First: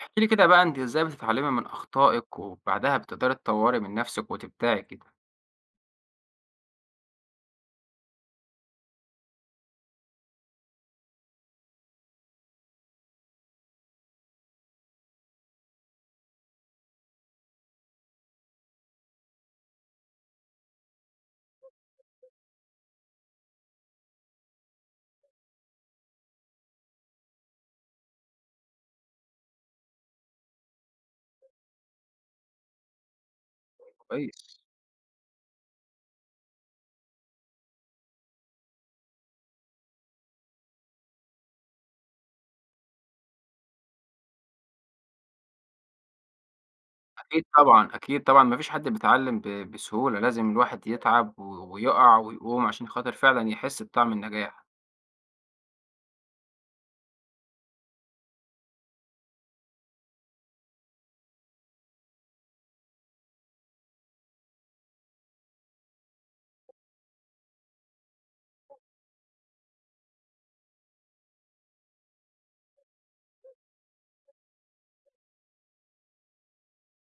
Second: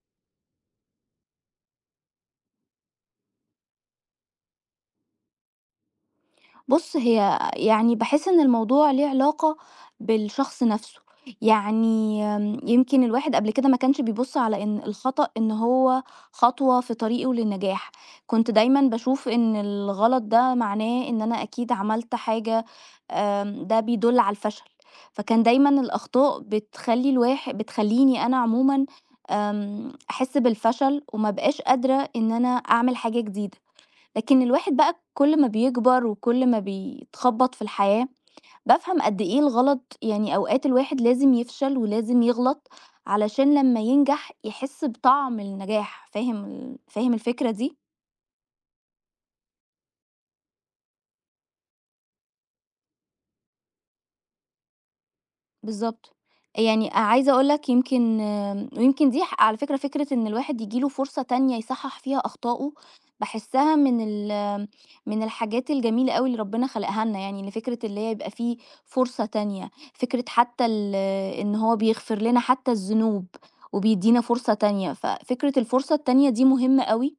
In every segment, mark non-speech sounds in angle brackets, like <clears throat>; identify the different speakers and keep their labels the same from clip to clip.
Speaker 1: احكي لي كده بقى انت ازاي بتتعلمي من اخطائك وبعدها بتقدري تطوري من نفسك وتبدعي كده.
Speaker 2: بُص، هي يعني باحس إن الموضوع ليه علاقة بالشخص نَفْسه. يعني يمكن الواحد قبل كده ما كانش بيبُص على إن الخطأ إن هو خطوة في طريقه للنجاح. كنت دايمًا باشوف إن الغلط ده معناه إن أنا أكيد عملت حاجة. ده بيدُل على الفشل. فكان دايمًا الأخطاء بتخلّيني أنا عمومًا أحس بالفشل وما أبقاش قادرة إن أنا أعمل حاجة جديدة. لكن
Speaker 1: كويس.
Speaker 2: الواحد بقى كل ما بيكبر وكل ما بيتخبط في الحياة بافهم قد إيه الغلط، يعني أوقات الواحد لازم يفشل ولازم يغلط علشان لما ينجح يحس بطعم النجاح. فاهم
Speaker 1: اكيد
Speaker 2: الفكرة دي؟
Speaker 1: طبعا اكيد طبعا مفيش حد بيتعلم بسهولة، لازم الواحد يتعب ويقع ويقوم عشان خاطر فعلا يحس بطعم النجاح.
Speaker 2: بالضبط. يعني عايزة أقول لك، يمكن ويمكن دي ح على فكرة فكرة إن الواحد ييجي له فرصة تانية يصحّح فيها أخطاؤه. باحسّها من ال من الحاجات الجميلة أوي اللي ربنا خلقها لنا يعني، إن فكرة اللي هي يبقى في فرصة تانية، فكرة حتى ال إن هو بيغفر لنا حتى الذنوب وبيدّينا فرصة تانية. ففكرة الفرصة التانية دي مهمة أوي،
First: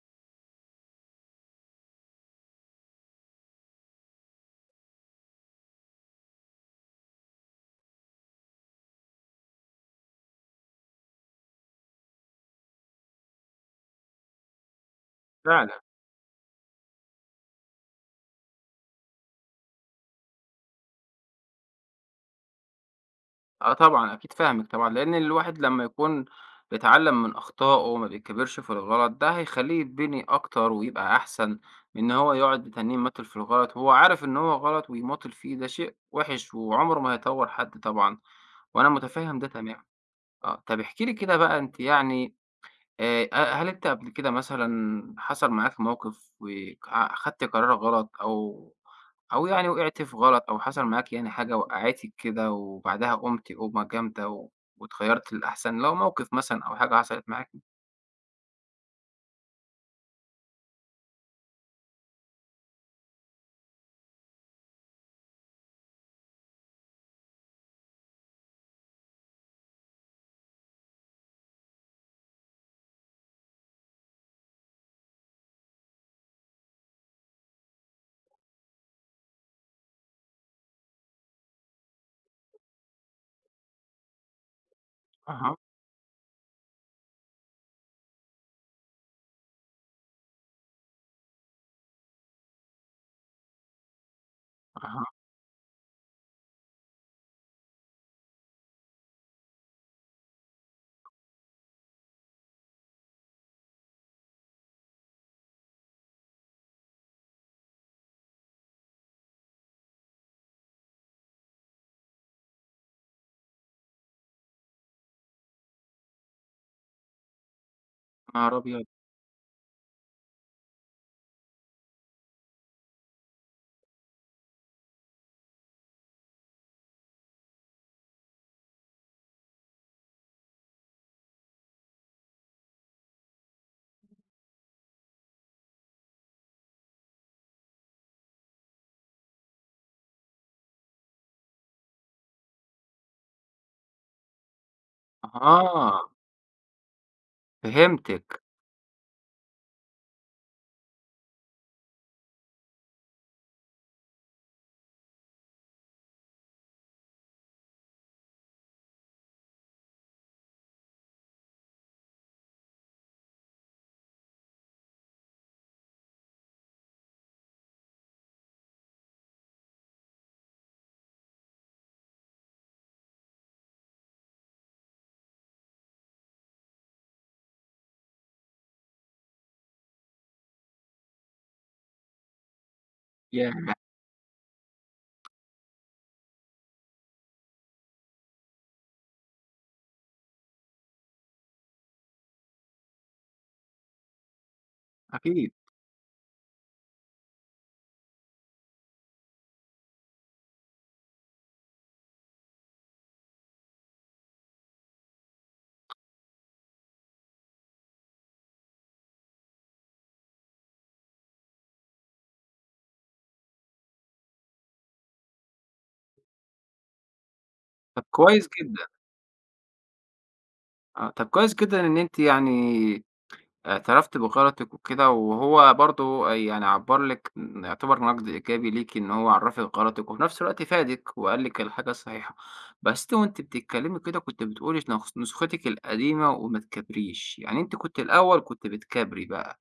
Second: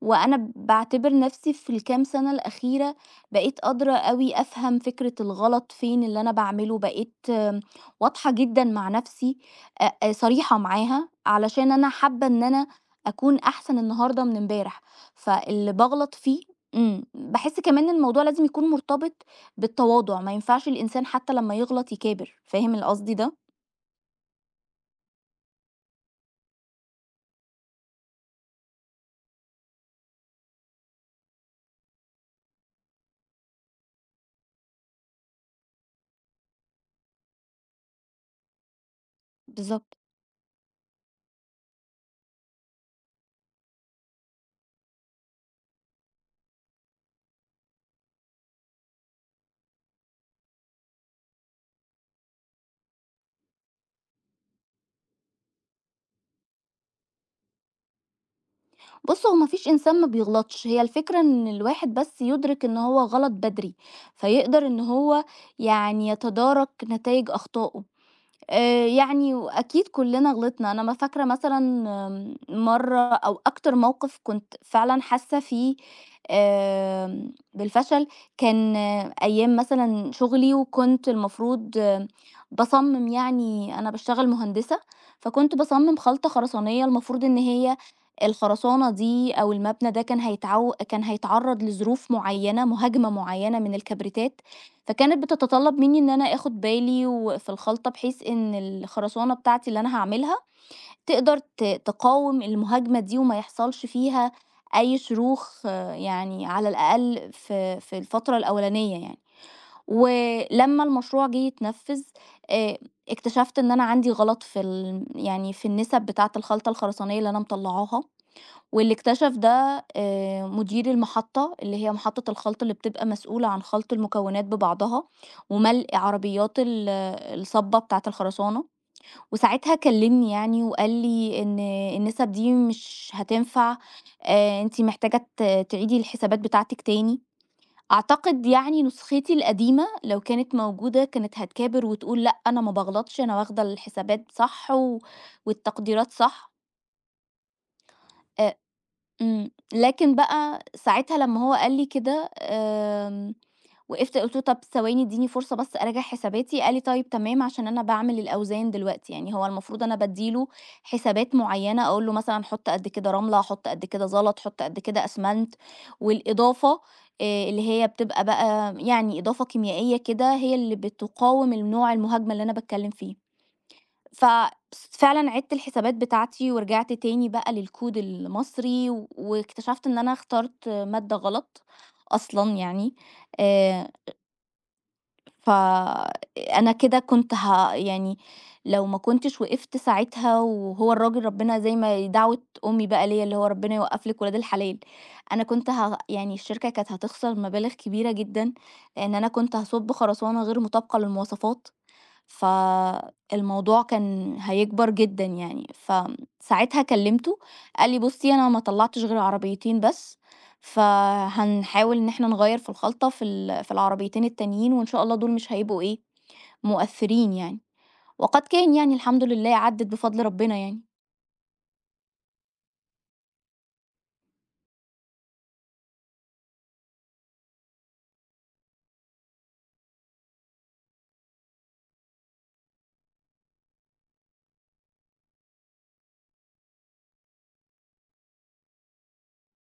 Speaker 2: وأنا باعتبر نفسي في الكام سنة الأخيرة بقيت قادرة أوي أفهم فكرة الغلط فين اللي أنا باعمله. بقيت واضحة جدًا مع نفسي، أ أ صريحة معاها، علشان أنا حابة إن أنا أكون أحسن النهارده من امبارح، فاللي
Speaker 1: فعلا.
Speaker 2: باغلط فيه باحس كمان إن الموضوع لازم يكون مرتبط بالتواضع. ما ينفعش الإنسان حتى لمّا يغلط يكابر. فاهم ال قصدي ده؟
Speaker 1: آه طبعًا، أكيد فاهمِك طبعًا، لإن الواحد لمّا يكون بيتعلّم من أخطائه وما بيكبرش في الغلط، ده هيخلّيه يتبني أكتر ويبقى أحسن من إن هو يقعد يتنّيه يمَّطل في الغلط وهو عارف إن هو غلط ويمَّطل فيه، ده شيء وِحِش وعمره ما هيطوّر حد طبعًا، وأنا مُتفهّم ده تمامًا.
Speaker 2: بالضبط.
Speaker 1: آه، طَب احكي لي كده بقى أنتِ يعني أ هل أنت قبل كده مثلًا حصل معاك موقف وك أ خدت قرار غلط أو أو يعني وقعت في غلط أو حصل معاك يعني حاجة وقّعتِك كده وبعدها قُمتِ قُومة جامدة واتخيّرتِ للأحسن، لو موقف مثلًا أو حاجة حصلت معاكِ؟
Speaker 2: بُص، هو ما فيش إنسان ما بيغلطش. هي الفكرة إن الواحد بس يُدرك إن هو غلط بدري، فيقدر إن هو يعني يتدارك نتايج أخطائه. يعني وأكيد كُلّنا غلطنا. أنا ما فاكرة مثلًا مرّة أو أكتر موقِف كنت فعلًا حاسّة فيه بالفشل. كان أيام مثلًا شُغلي، وكنت المفروض باصمِّم، يعني أنا باشتغل مهندسة. فكنت
Speaker 1: أها.
Speaker 2: باصمِّم خلطة خرسانية المفروض إن هي الخرسانة دي أو المبنى ده كان هيتعرّض لظروف معيّنة، مهاجمة معيّنة من الكبريتات.
Speaker 1: أها.
Speaker 2: فكانت بتتطلب مني إن أنا آخد بالي و في الخلطة بحيث إن الخرسانة بتاعتي اللي أنا هاعملها تقدر تقاوم المهاجمة دي وما يحصلش فيها أي شروخ، يعني على الأقل في الفترة الأولانية يعني. ولمّا المشروع جِه يتنفّذ آآ، اكتشفت إن أنا عندي غلط في ال يعني في النسب بتاعة الخلطة الخرسانية اللي أنا مطلّعاها.
Speaker 1: يا نهار أبيض!
Speaker 2: واللي اكتشف ده مدير المحطة، اللي هي محطة الخلط اللي بتبقى مسؤولة عن خلط المكونات ببعضها وملء عربيات الصبة بتاعة الخرسانة. وساعتها كلمني، يعني وقال لي ان النسب دي مش هتنفع، انتي محتاجة تعيدي الحسابات بتاعتك تاني. اعتقد يعني نسختي القديمة لو كانت موجودة كانت هتكابر وتقول لا، انا ما بغلطش، انا واخدة الحسابات صح
Speaker 1: أها.
Speaker 2: والتقديرات صح.
Speaker 1: فهمتِك.
Speaker 2: لكن بقى ساعتها لمّا هو قال لي كده، وقفت قُلت له: "طب ثواني ادّيني فرصة بس أراجع حساباتي." قال لي: "طيب تمام." عشان أنا باعمل الأوزان دلوقتي، يعني هو المفروض أنا بادّي له حسابات معيّنة، أقول له مثلًا حُط قد كده رملة، حُط قد كده زلط، حُط قد كده أسمنت، والإضافة اللي هي بتبقى بقى يعني إضافة كيميائية كده، هي اللي بتقاوم النوع المهاجمة اللي أنا باتكلم فيه. ففعلًا عِدت الحسابات بتاعتي ورجعت تاني بقى للكود المصري، و واكتشفت إن أنا اخترت مادة غلط أصلًا يعني.
Speaker 1: ياه!
Speaker 2: آآ فأنا كده كنت ه يعني لو ما كنتش وقفت ساعتها، وهو الراجل ربنا زي ما دعوة أمي بقى ليّا اللي هو ربنا يوقّف لِك ولاد الحلال، أنا
Speaker 1: أكيد.
Speaker 2: كنت ه يعني الشركة كانت هتخسر مبالغ كبيرة جدًا، لإن أنا كنت هاصُب خرسانة غير مطابقة للمواصفات. فالموضوع كان هيكبر جدًا يعني. فساعتها كلّمته، قال لي: "بُصّي، أنا ما طلّعتش غير عربيتين بس، فهنحاول إن إحنا نغيّر في الخلطة في العربيتين التانيين، وإن شاء الله دول مش هيبقوا إيه، مؤثّرين يعني."
Speaker 1: طَب
Speaker 2: وقد
Speaker 1: كويس
Speaker 2: كان،
Speaker 1: جدًا.
Speaker 2: يعني الحمد لله عدّت بفضل ربنا يعني.
Speaker 1: آه، طَب كويس جدًا إن أنتِ يعني اعترفت بغلطِك وكده، وهو برضه يعني عبّر لِك يعتبر نقد إيجابي ليكِ إن هو عرّفِك غلطِك، وفي نفس الوقت فادِك وقال لِك الحاجة الصحيحة. بس أنتِ وأنتِ بتتكلّمي كده كنتِ بتقولي نسختِك القديمة وما تكابريش، يعني أنتِ كنتِ الأول كنتِ بتكابري بقى.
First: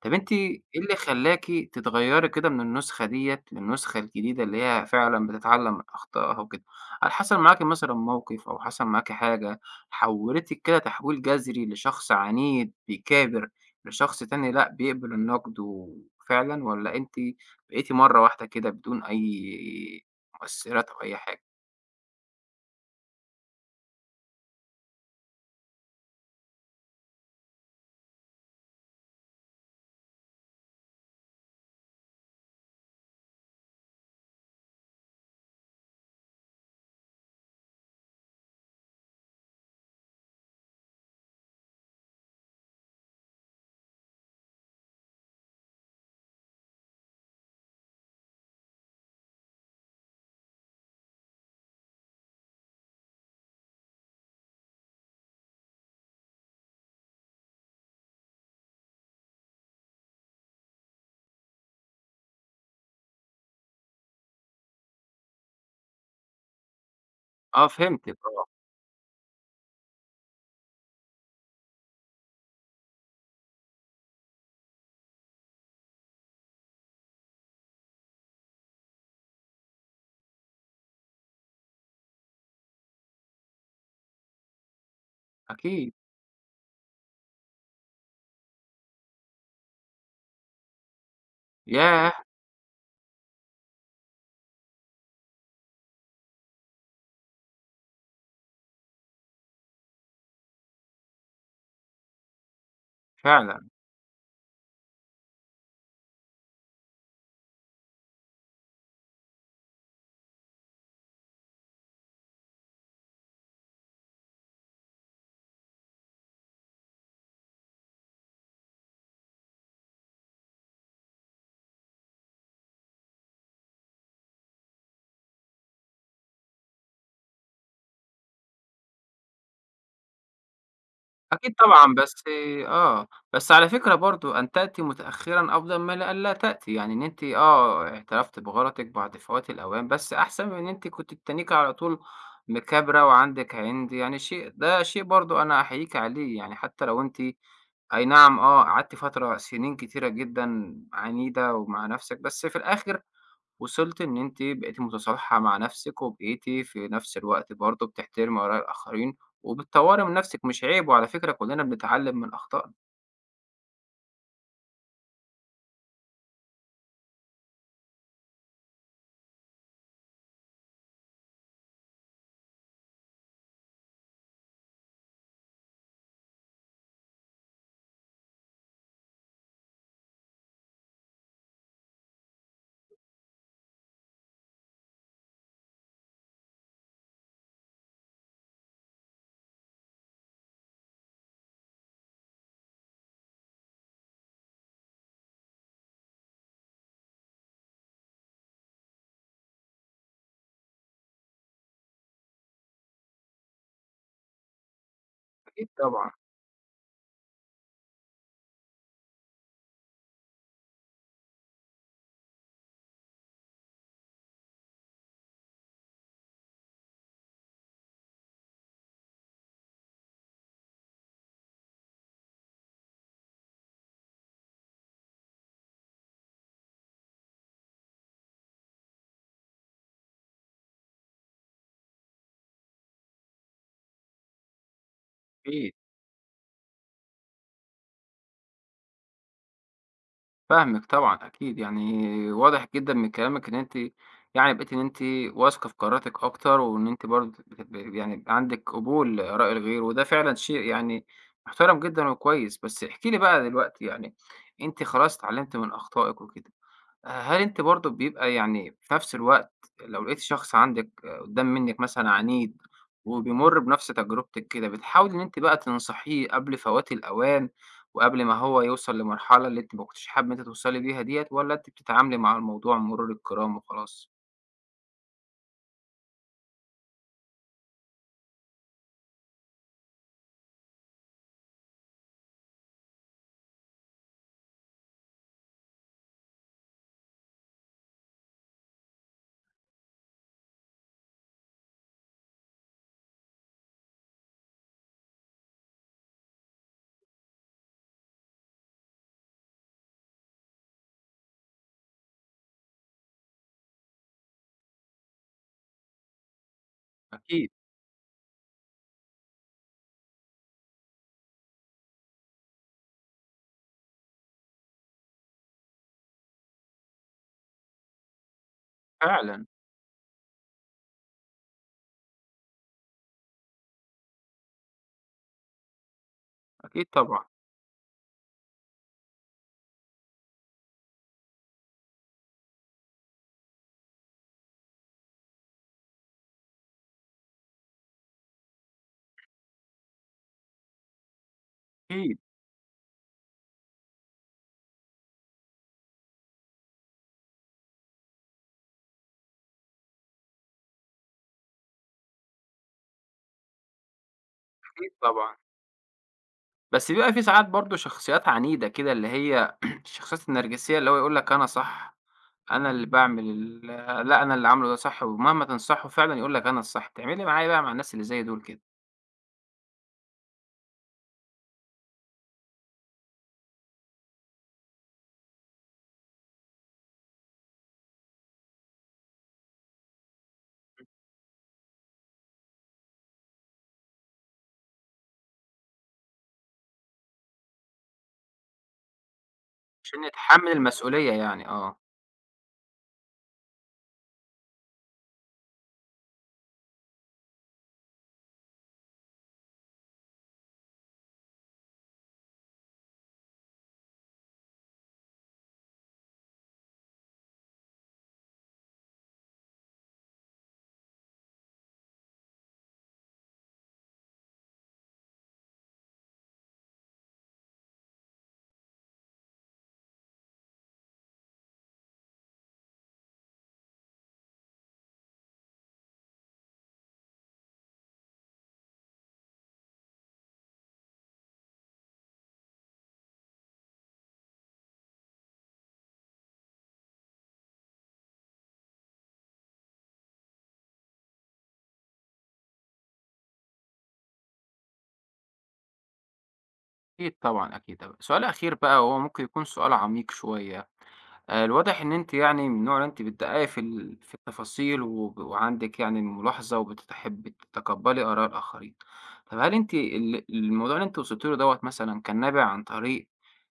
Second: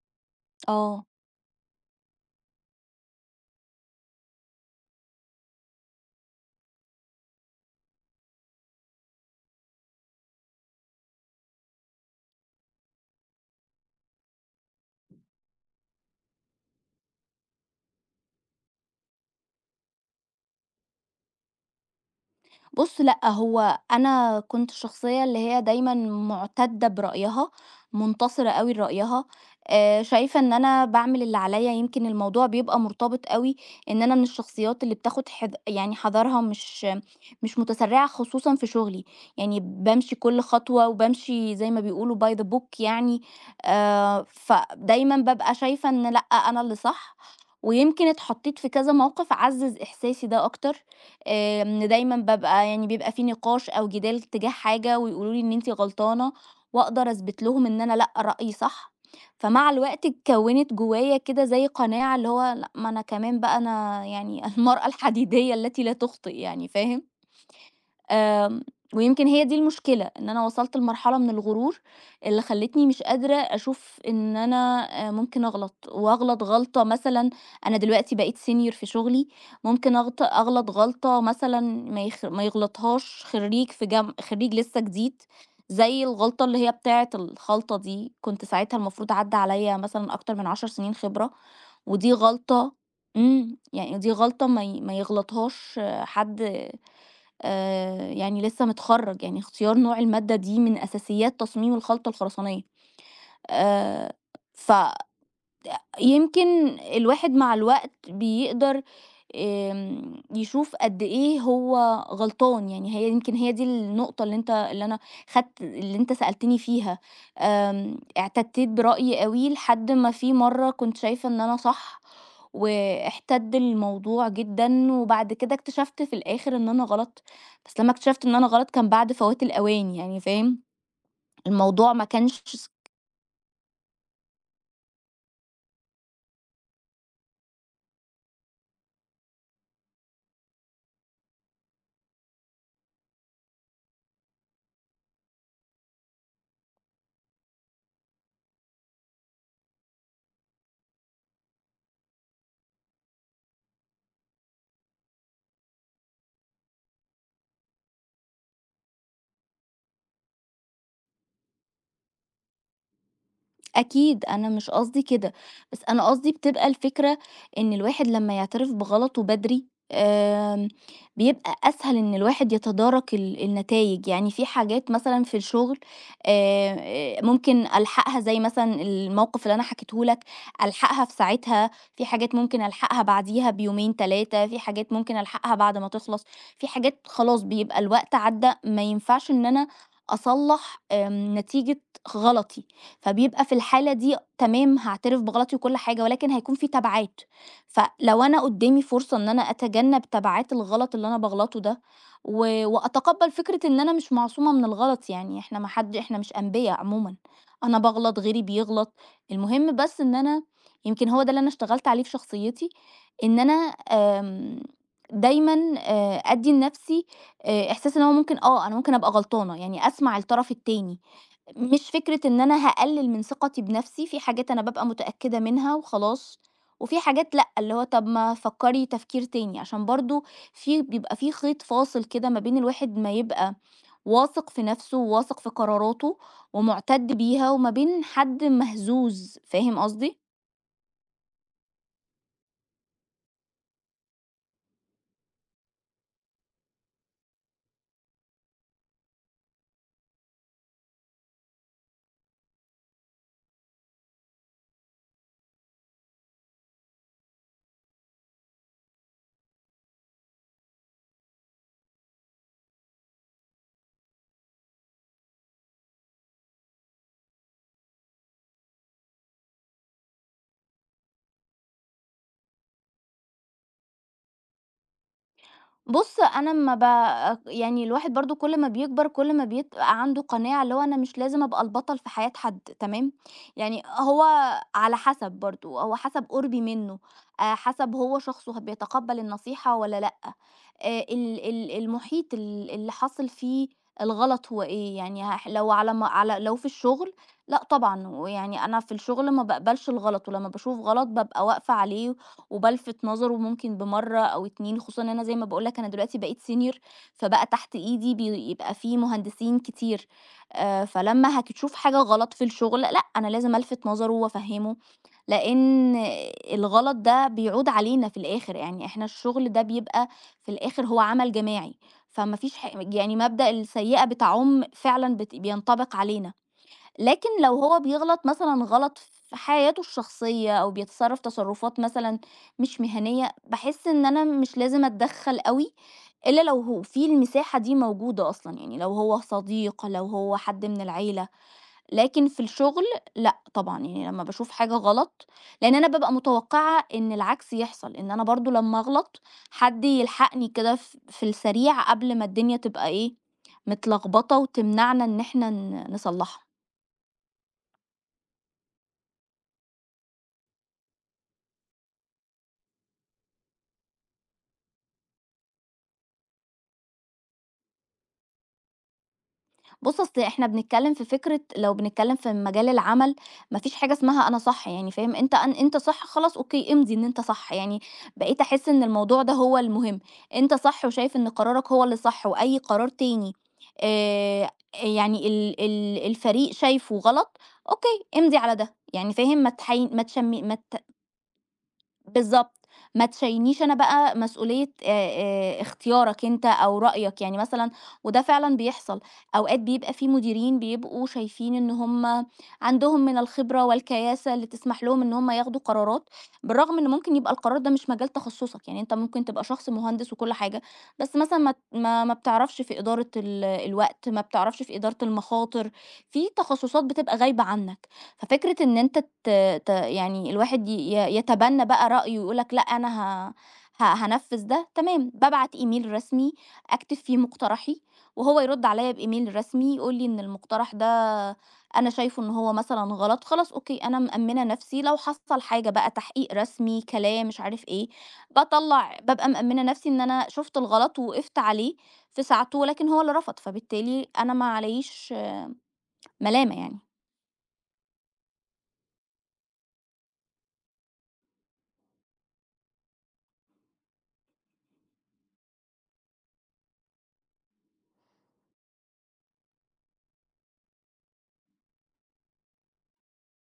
Speaker 1: طب أنتِ إيه اللي
Speaker 2: آه.
Speaker 1: خلّاكِ تتغيّري كده من النسخة ديّة للنسخة الجديدة اللي هي فعلًا بتتعلّم من أخطائها وكده؟ هل حصل معاكِ مثلًا موقف أو حصل معاكِ حاجة حوّلتِك كده تحويل جذري لشخص عنيد بيكابر لشخص تاني لأ بيقبل النقد وفعلًا، والّا أنتِ بقيتِ مرّة واحدة كده بدون أي مؤثِّرات أو أي حاجة؟
Speaker 2: بُص لأ، هو أنا كنت الشخصية اللي هي دايمًا مُعتَدّة برأيها، منتصرة أوي لرأيها، شايفة إن أنا باعمل اللي عليّا. يمكن الموضوع بيبقى مرتبط أوي إن أنا من الشخصيات اللي بتاخد حد يعني حذرها، مش متسرعة، خصوصًا في شغلي، يعني بامشي كل خطوة وبامشي زي ما بيقولوا by the book يعني. فدايمًا بابقى شايفة إن لأ، أنا اللي صح، ويمكن اتحطيت في كذا موقف عزّز إحساسي ده أكتر. دايمًا بابقى، يعني بيبقى في نقاش أو جدال تجاه حاجة، ويقولوا لي إن أنتِ غلطانة، وأقدر أثبت لهم إن أنا لأ، رأيي صح. فمع الوقت اتكوّنت جوايا كده زي قناعة اللي هو لأ، ما أنا كمان بقى أنا يعني <laughs> المرأة الحديدية التي لا تخطئ يعني، فاهم؟
Speaker 1: آه فهمتِك آه.
Speaker 2: آمم، ويمكن هي دي المشكلة، إن أنا وصلت لمرحلة من الغرور اللي خلّتني مش قادرة أشوف إن أنا ممكن أغلط، وأغلط غلطة مثلًا. أنا دلوقتي بقيت senior في شغلي، ممكن أغلط غلطة مثلًا ما يغلطهاش خرّيج في جم خرّيج لسه جديد،
Speaker 1: أكيد.
Speaker 2: زي الغلطة اللي هي بتاعة الخلطة دي. كنت ساعتها المفروض عدّى عليَّ مثلًا أكتر من 10 سنين خبرة.
Speaker 1: ياه!
Speaker 2: ودي غلطة، يعني دي غلطة ما يغلطهاش، حد يعني لسه متخرّج. يعني اختيار نوع المادة دي من أساسيات تصميم الخلطة الخرسانية.
Speaker 1: فعلًا.
Speaker 2: آآ ف يمكن الواحد مع الوقت بيقدر يشوف قد إيه هو غلطان. يعني هي يمكن هي دي النقطة اللي أنا خدت اللي أنت سألتني فيها. اعتدِّيت برأيي أوي لحد ما في مرّة كنت شايفة إن أنا صح، واحتد الموضوع جدًا، وبعد كده اكتشفت في الآخر إن أنا غلط، بس لمّا اكتشفت إن أنا غلط كان بعد فوات الأوان، يعني فاهم؟
Speaker 1: أكيد
Speaker 2: الموضوع
Speaker 1: طبعًا،
Speaker 2: ما
Speaker 1: بس
Speaker 2: كانش.
Speaker 1: آه، بس على فكرة برضه أن تأتي متأخرًا أفضل ما لأن لا ألا تأتي، يعني إن أنتِ آه، اعترفتِ بغلطِك بعد فوات الأوان، بس أحسن من إن أنتِ كنتِ تتنيكِ على طول مكابرة وعندِك عند، يعني ده شيء برضه أنا أحييكِ عليه، يعني حتى لو أنتِ أي نعم آه، قعدتِ فترة سنين كتيرة جدًا عنيدة ومع نفسِك، بس في الآخر وصلت إن أنتِ بقيتِ متصالحة مع نفسِك، وبقيتِ في نفس الوقت برضه بتحترمي آراء الآخرين، وبتطوّري من نفسِك مش عيب، وعلى فكرة كلّنا بنتعلّم من أخطائنا.
Speaker 2: أكيد أنا مش قصدي كده. بس أنا قصدي بتبقى الفكرة إن الواحد لمّا يعترف بغلطه بدري، آمم، بيبقى أسهل إن الواحد يتدارك النتايج. يعني في حاجات مثلًا في الشغل آمم، ممكن ألحقها زي مثلًا الموقف اللي أنا حكيته لك، ألحقها في ساعتها. في حاجات ممكن ألحقها بعديها بيومين 3. في حاجات ممكن ألحقها بعد ما تخلص. في حاجات خلاص بيبقى الوقت عدّى، ما ينفعش إن أنا أصلّح نتيجة غلطي. فبيبقى في الحالة دي تمام، هاعترف بغلطي وكل حاجة، ولكن هيكون في تبعات. فلو أنا قدامي فرصة إن أنا أتجنب تبعات الغلط اللي أنا باغلطه ده، و وأتقبل فكرة إن أنا مش معصومة من الغلط، يعني إحنا
Speaker 1: أكيد
Speaker 2: ما حد
Speaker 1: طبعًا،
Speaker 2: إحنا مش أنبياء عمومًا. أنا باغلط، غيري بيغلط. المهم بس إن أنا، يمكن هو ده اللي أنا اشتغلت عليه في شخصيتي، إن أنا آمم دايمًا أدّي لنفسي إحساس إن هو ممكن، أنا ممكن أبقى غلطانة، يعني أسمع الطرف التاني. مش فكرة إن أنا هاقلل من ثقتي بنفسي. في حاجات أنا بابقى متأكدة منها وخلاص، وفي حاجات لأ، اللي هو طب ما فكّري تفكير تاني، عشان برضه بيبقى في خيط فاصل كده ما بين الواحد ما يبقى واثق في نفسه وواثق في
Speaker 1: أكيد،
Speaker 2: قراراته ومُعتَد بيها، وما بين حد مهزوز، فاهم قصدي؟
Speaker 1: فاهمِك طبعًا أكيد، يعني واضح جدًا من كلامِك إن أنتِ يعني بقيتِ إن أنتِ واثقة في قراراتِك أكتر، وإن أنتِ برضه بت ب يعني عندِك قبول لآراء الغير، وده فعلًا شيء يعني محترم جدًا وكويس. بس احكي لي بقى دلوقتي يعني أنتِ خلاص اتعلمتِ من أخطائِك وكده. هل أنتِ برضه بيبقى يعني في نفس الوقت لو لقيتِ شخص عندِك آه، قدّام منِّك مثلًا عنيد، وبيمُر بنفس تجربتِك كده، بتحاولي إن أنتِ بقى تنصحيه قبل فوات الأوان، وقبل ما هو يوصل لمرحلة اللي أنتِ ما كنتيش حابة إن أنتِ توصلي بيها ديّة، والّا أنتِ بتتعاملي مع الموضوع مرور الكرام وخلاص؟
Speaker 2: بُص، أنا أمّا ب يعني الواحد برضه كل ما بيكبر كل ما بيبقى عنده قناعة اللي هو أنا مش لازم أبقى البطل في حياة حد، تمام؟ يعني هو على حسب برضه، هو حسب قُربي منه، حسب هو شخصه بيتقبّل النصيحة والّا لأ، ال ال المحيط اللي حاصل فيه الغلط هو إيه. يعني هح لو على م على لو في الشغل لأ طبعًا. ويعني أنا في الشغل ما باقبلش الغلط، ولمّا باشوف غلط بابقى واقفة عليه وبالفت نظره ممكن بمرّة أو 2، خصوصًا إن أنا زي ما باقول لك أنا دلوقتي بقيت senior، فبقى
Speaker 1: أكيد.
Speaker 2: تحت إيدي بيبقى في مهندسين كتير. فلمّا هتشوف حاجة غلط في الشغل لأ، أنا لازم ألفت نظره وأفهّمه، لإن الغلط ده بيعود علينا في الآخر. يعني إحنا
Speaker 1: فعلًا.
Speaker 2: الشغل ده بيبقى في الآخر هو عمل جماعي. فما فيش يعني مبدأ السيئة بتعُم فعلًا بينطبق علينا.
Speaker 1: أكيد طبعًا.
Speaker 2: لكن لو هو بيغلط مثلًا غلط في حياته الشخصية أو بيتصرّف تصرُّفات مثلًا مش مهنيّة، باحس إن أنا مش لازم أتدخّل أوي، إلّا لو هو في المساحة دي موجودة أصلًا، يعني لو هو صديق، لو هو حد من العيلة.
Speaker 1: أكيد.
Speaker 2: لكن في الشغل لأ طبعًا، يعني لمّا باشوف حاجة غلط، لإن أنا بابقى متوقّعة إن العكس يحصل، إن أنا برضه لمّا أغلط حد يلحقني كده في السريع قبل ما الدنيا تبقى إيه، متلخبطة
Speaker 1: أكيد
Speaker 2: وتمنعنا إن
Speaker 1: طبعًا.
Speaker 2: إحنا نصلّحها.
Speaker 1: بس بيبقى في ساعات برضه شخصيات عنيدة كده اللي هي <clears throat> الشخصيات النرجسية اللي هو يقول لك أنا صح. أنا اللي باعمل ال لأ، أنا اللي عامله ده صح، ومهما تنصحه فعلًا يقول لك أنا الصح، تعملي معاه إيه بقى مع الناس اللي زي دول كده؟
Speaker 2: بُص، أصل إحنا بنتكلم في فكرة، لو بنتكلم في مجال العمل، ما فيش حاجة اسمها أنا صح، يعني فاهم، أنت صح خلاص أوكي، امضي إن أنت صح. يعني بقيت أحس إن الموضوع ده هو المهم، أنت صح وشايف إن قرارك هو اللي صح وأي قرار تاني آآ، يعني ال ال الفريق شايفه غلط، أوكي، امضي على ده، يعني فاهم، ما تحي ما
Speaker 1: عشان
Speaker 2: تشم
Speaker 1: يتحمل
Speaker 2: ما ت
Speaker 1: المسؤولية يعني، آه،
Speaker 2: بالضبط. ما تشيّلنيش أنا بقى مسؤولية اختيارك أنت أو رأيك، يعني مثلًا، وده فعلًا بيحصل. أوقات بيبقى في مديرين بيبقوا شايفين إن هُم عندهم من الخبرة والكياسة اللي تسمح لهم إن هُم ياخدوا قرارات، بالرغم إن ممكن يبقى القرار ده مش مجال تخصصك، يعني أنت ممكن تبقى شخص مهندس وكل حاجة، بس مثلًا ما ت ما ما بتعرفش في إدارة الوقت، ما بتعرفش في إدارة المخاطر، في تخصصات بتبقى غايبة عنك. ففكرة إن أنت ت ت يعني الواحد ي ي يتبنى بقى رأيه ويقول لك لأ أنا ه ه هانفّذ ده، تمام، بابعت إيميل رسمي أكتب فيه مقترحي، وهو يرد عليَّ بإيميل رسمي يقول لي إن المقترح ده أنا شايفه إن هو مثلًا غلط، خلاص أوكي أنا مأمِّنة نفسي لو حصل حاجة بقى تحقيق رسمي، كلام، مش عارف إيه، باطلّع بابقى مأمِّنة نفسي إن أنا شُفت الغلط ووقفت عليه في ساعته، ولكن هو اللي رفض، فبالتالي أنا ما علييش ملامة يعني.
Speaker 1: أكيد طبعًا، أكيد طبعًا. سؤال أخير بقى وهو ممكن يكون سؤال عميق شوية. الواضح إن أنتِ يعني من النوع اللي أنتِ بتدققي في التفاصيل وعندِك يعني ملاحظة وبتحبي تتقبلي آراء الآخرين. طب هل أنتِ الموضوع اللي أنتِ وصلتِ له دوّة مثلًا كان نابع عن طريق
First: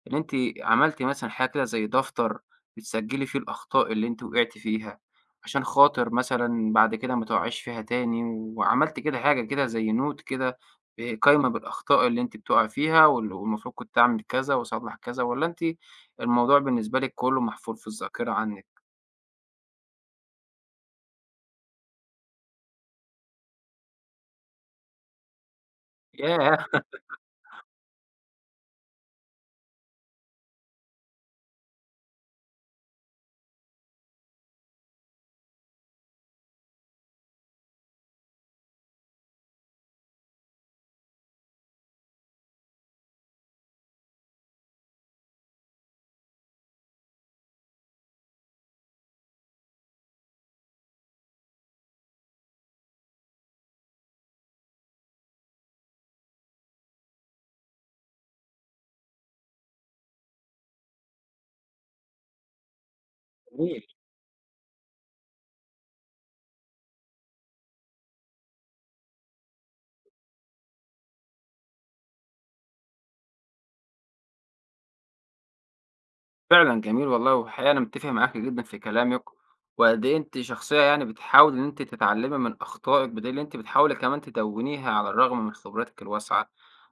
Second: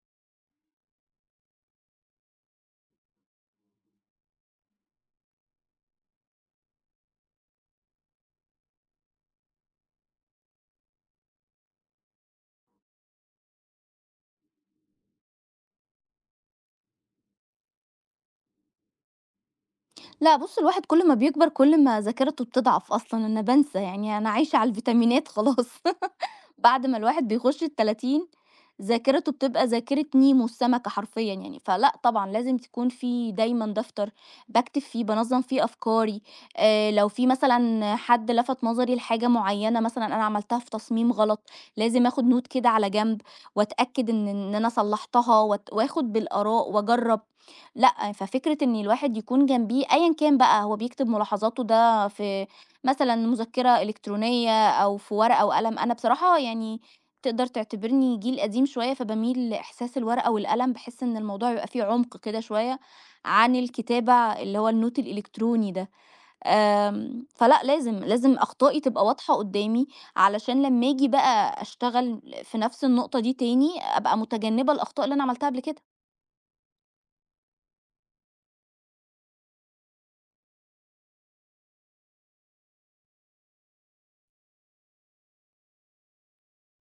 Speaker 1: إن أنتِ عملتِ مثلًا حاجة كده زي دفتر بتسجلي فيه الأخطاء اللي أنتِ وقعتِ فيها، عشان خاطر مثلًا بعد كده ما تقعيش فيها تاني، وعملتِ كده حاجة كده زي note كده، قايمة بالأخطاء اللي أنتِ بتقعي فيها والمفروض كنت أعمل كذا وأصلح كذا، والّا أنتِ الموضوع بالنسبة لِك كلّه محفور في الذاكرة عنِّك.
Speaker 2: لأ بُص، الواحد كل ما بيكبر كل ما ذاكرته بتضعف أصلًا، أنا بانسى، يعني أنا عايشة على الفيتامينات خلاص. <laughs>
Speaker 1: ياه!
Speaker 2: بعد ما الواحد بيخش ال30، ذاكرته بتبقى ذاكرة نيمو السمكة حرفيًا يعني. فلأ طبعًا لازم تكون في دايمًا دفتر باكتب فيه، بانظّم فيه أفكاري. لو في مثلًا حد لفت نظري لحاجة معيّنة مثلًا أنا عملتها في تصميم غلط، لازم آخد note كده على جنب وأتأكد إن أنا صلّحتها وآخد بالآراء وأجرّب. لأ، ففكرة إن الواحد يكون جنبيه أيًا كان بقى هو بيكتب ملاحظاته ده في مثلًا مذكرة إلكترونية أو في ورقة وقلم. أنا بصراحة يعني تقدر تعتبرني جيل قديم شوية، فباميل لإحساس الورقة والقلم، باحس إن الموضوع يبقى فيه عمق كده شوية عن
Speaker 1: جميل.
Speaker 2: الكتابة اللي هو النوت الإلكتروني ده. فلأ لازم، لازم أخطائي تبقى واضحة قدامي، علشان لمّا آجي بقى أشتغل في نفس النقطة دي تاني، أبقى متجنبة الأخطاء اللي أنا عملتها قبل كده.
Speaker 1: فعلًا جميل والله، والحقيقة أنا متّفق معاكِ جدًا في كلامِك، وقد إيه أنتِ شخصية يعني بتحاولي إن أنتِ تتعلّمي من أخطائِك، بدليل إن أنتِ بتحاولي كمان تدوّنيها على الرغم من خبرتِك الواسعة،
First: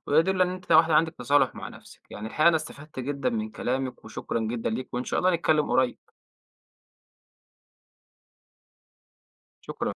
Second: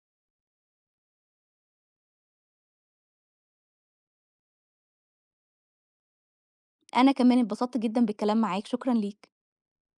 Speaker 1: وده يدل إن أنتِ واحدة عندِك تصالح مع نَفْسِك. يعني الحقيقة أنا استفدت جدًا من كلامِك، وشكرًا جدًا ليكِ، وإن شاء الله نتكلّم قريب.
Speaker 2: أنا كمان اتبسطت جدًا بالكلام معاك، شكرًا ليك.
Speaker 1: شكرًا.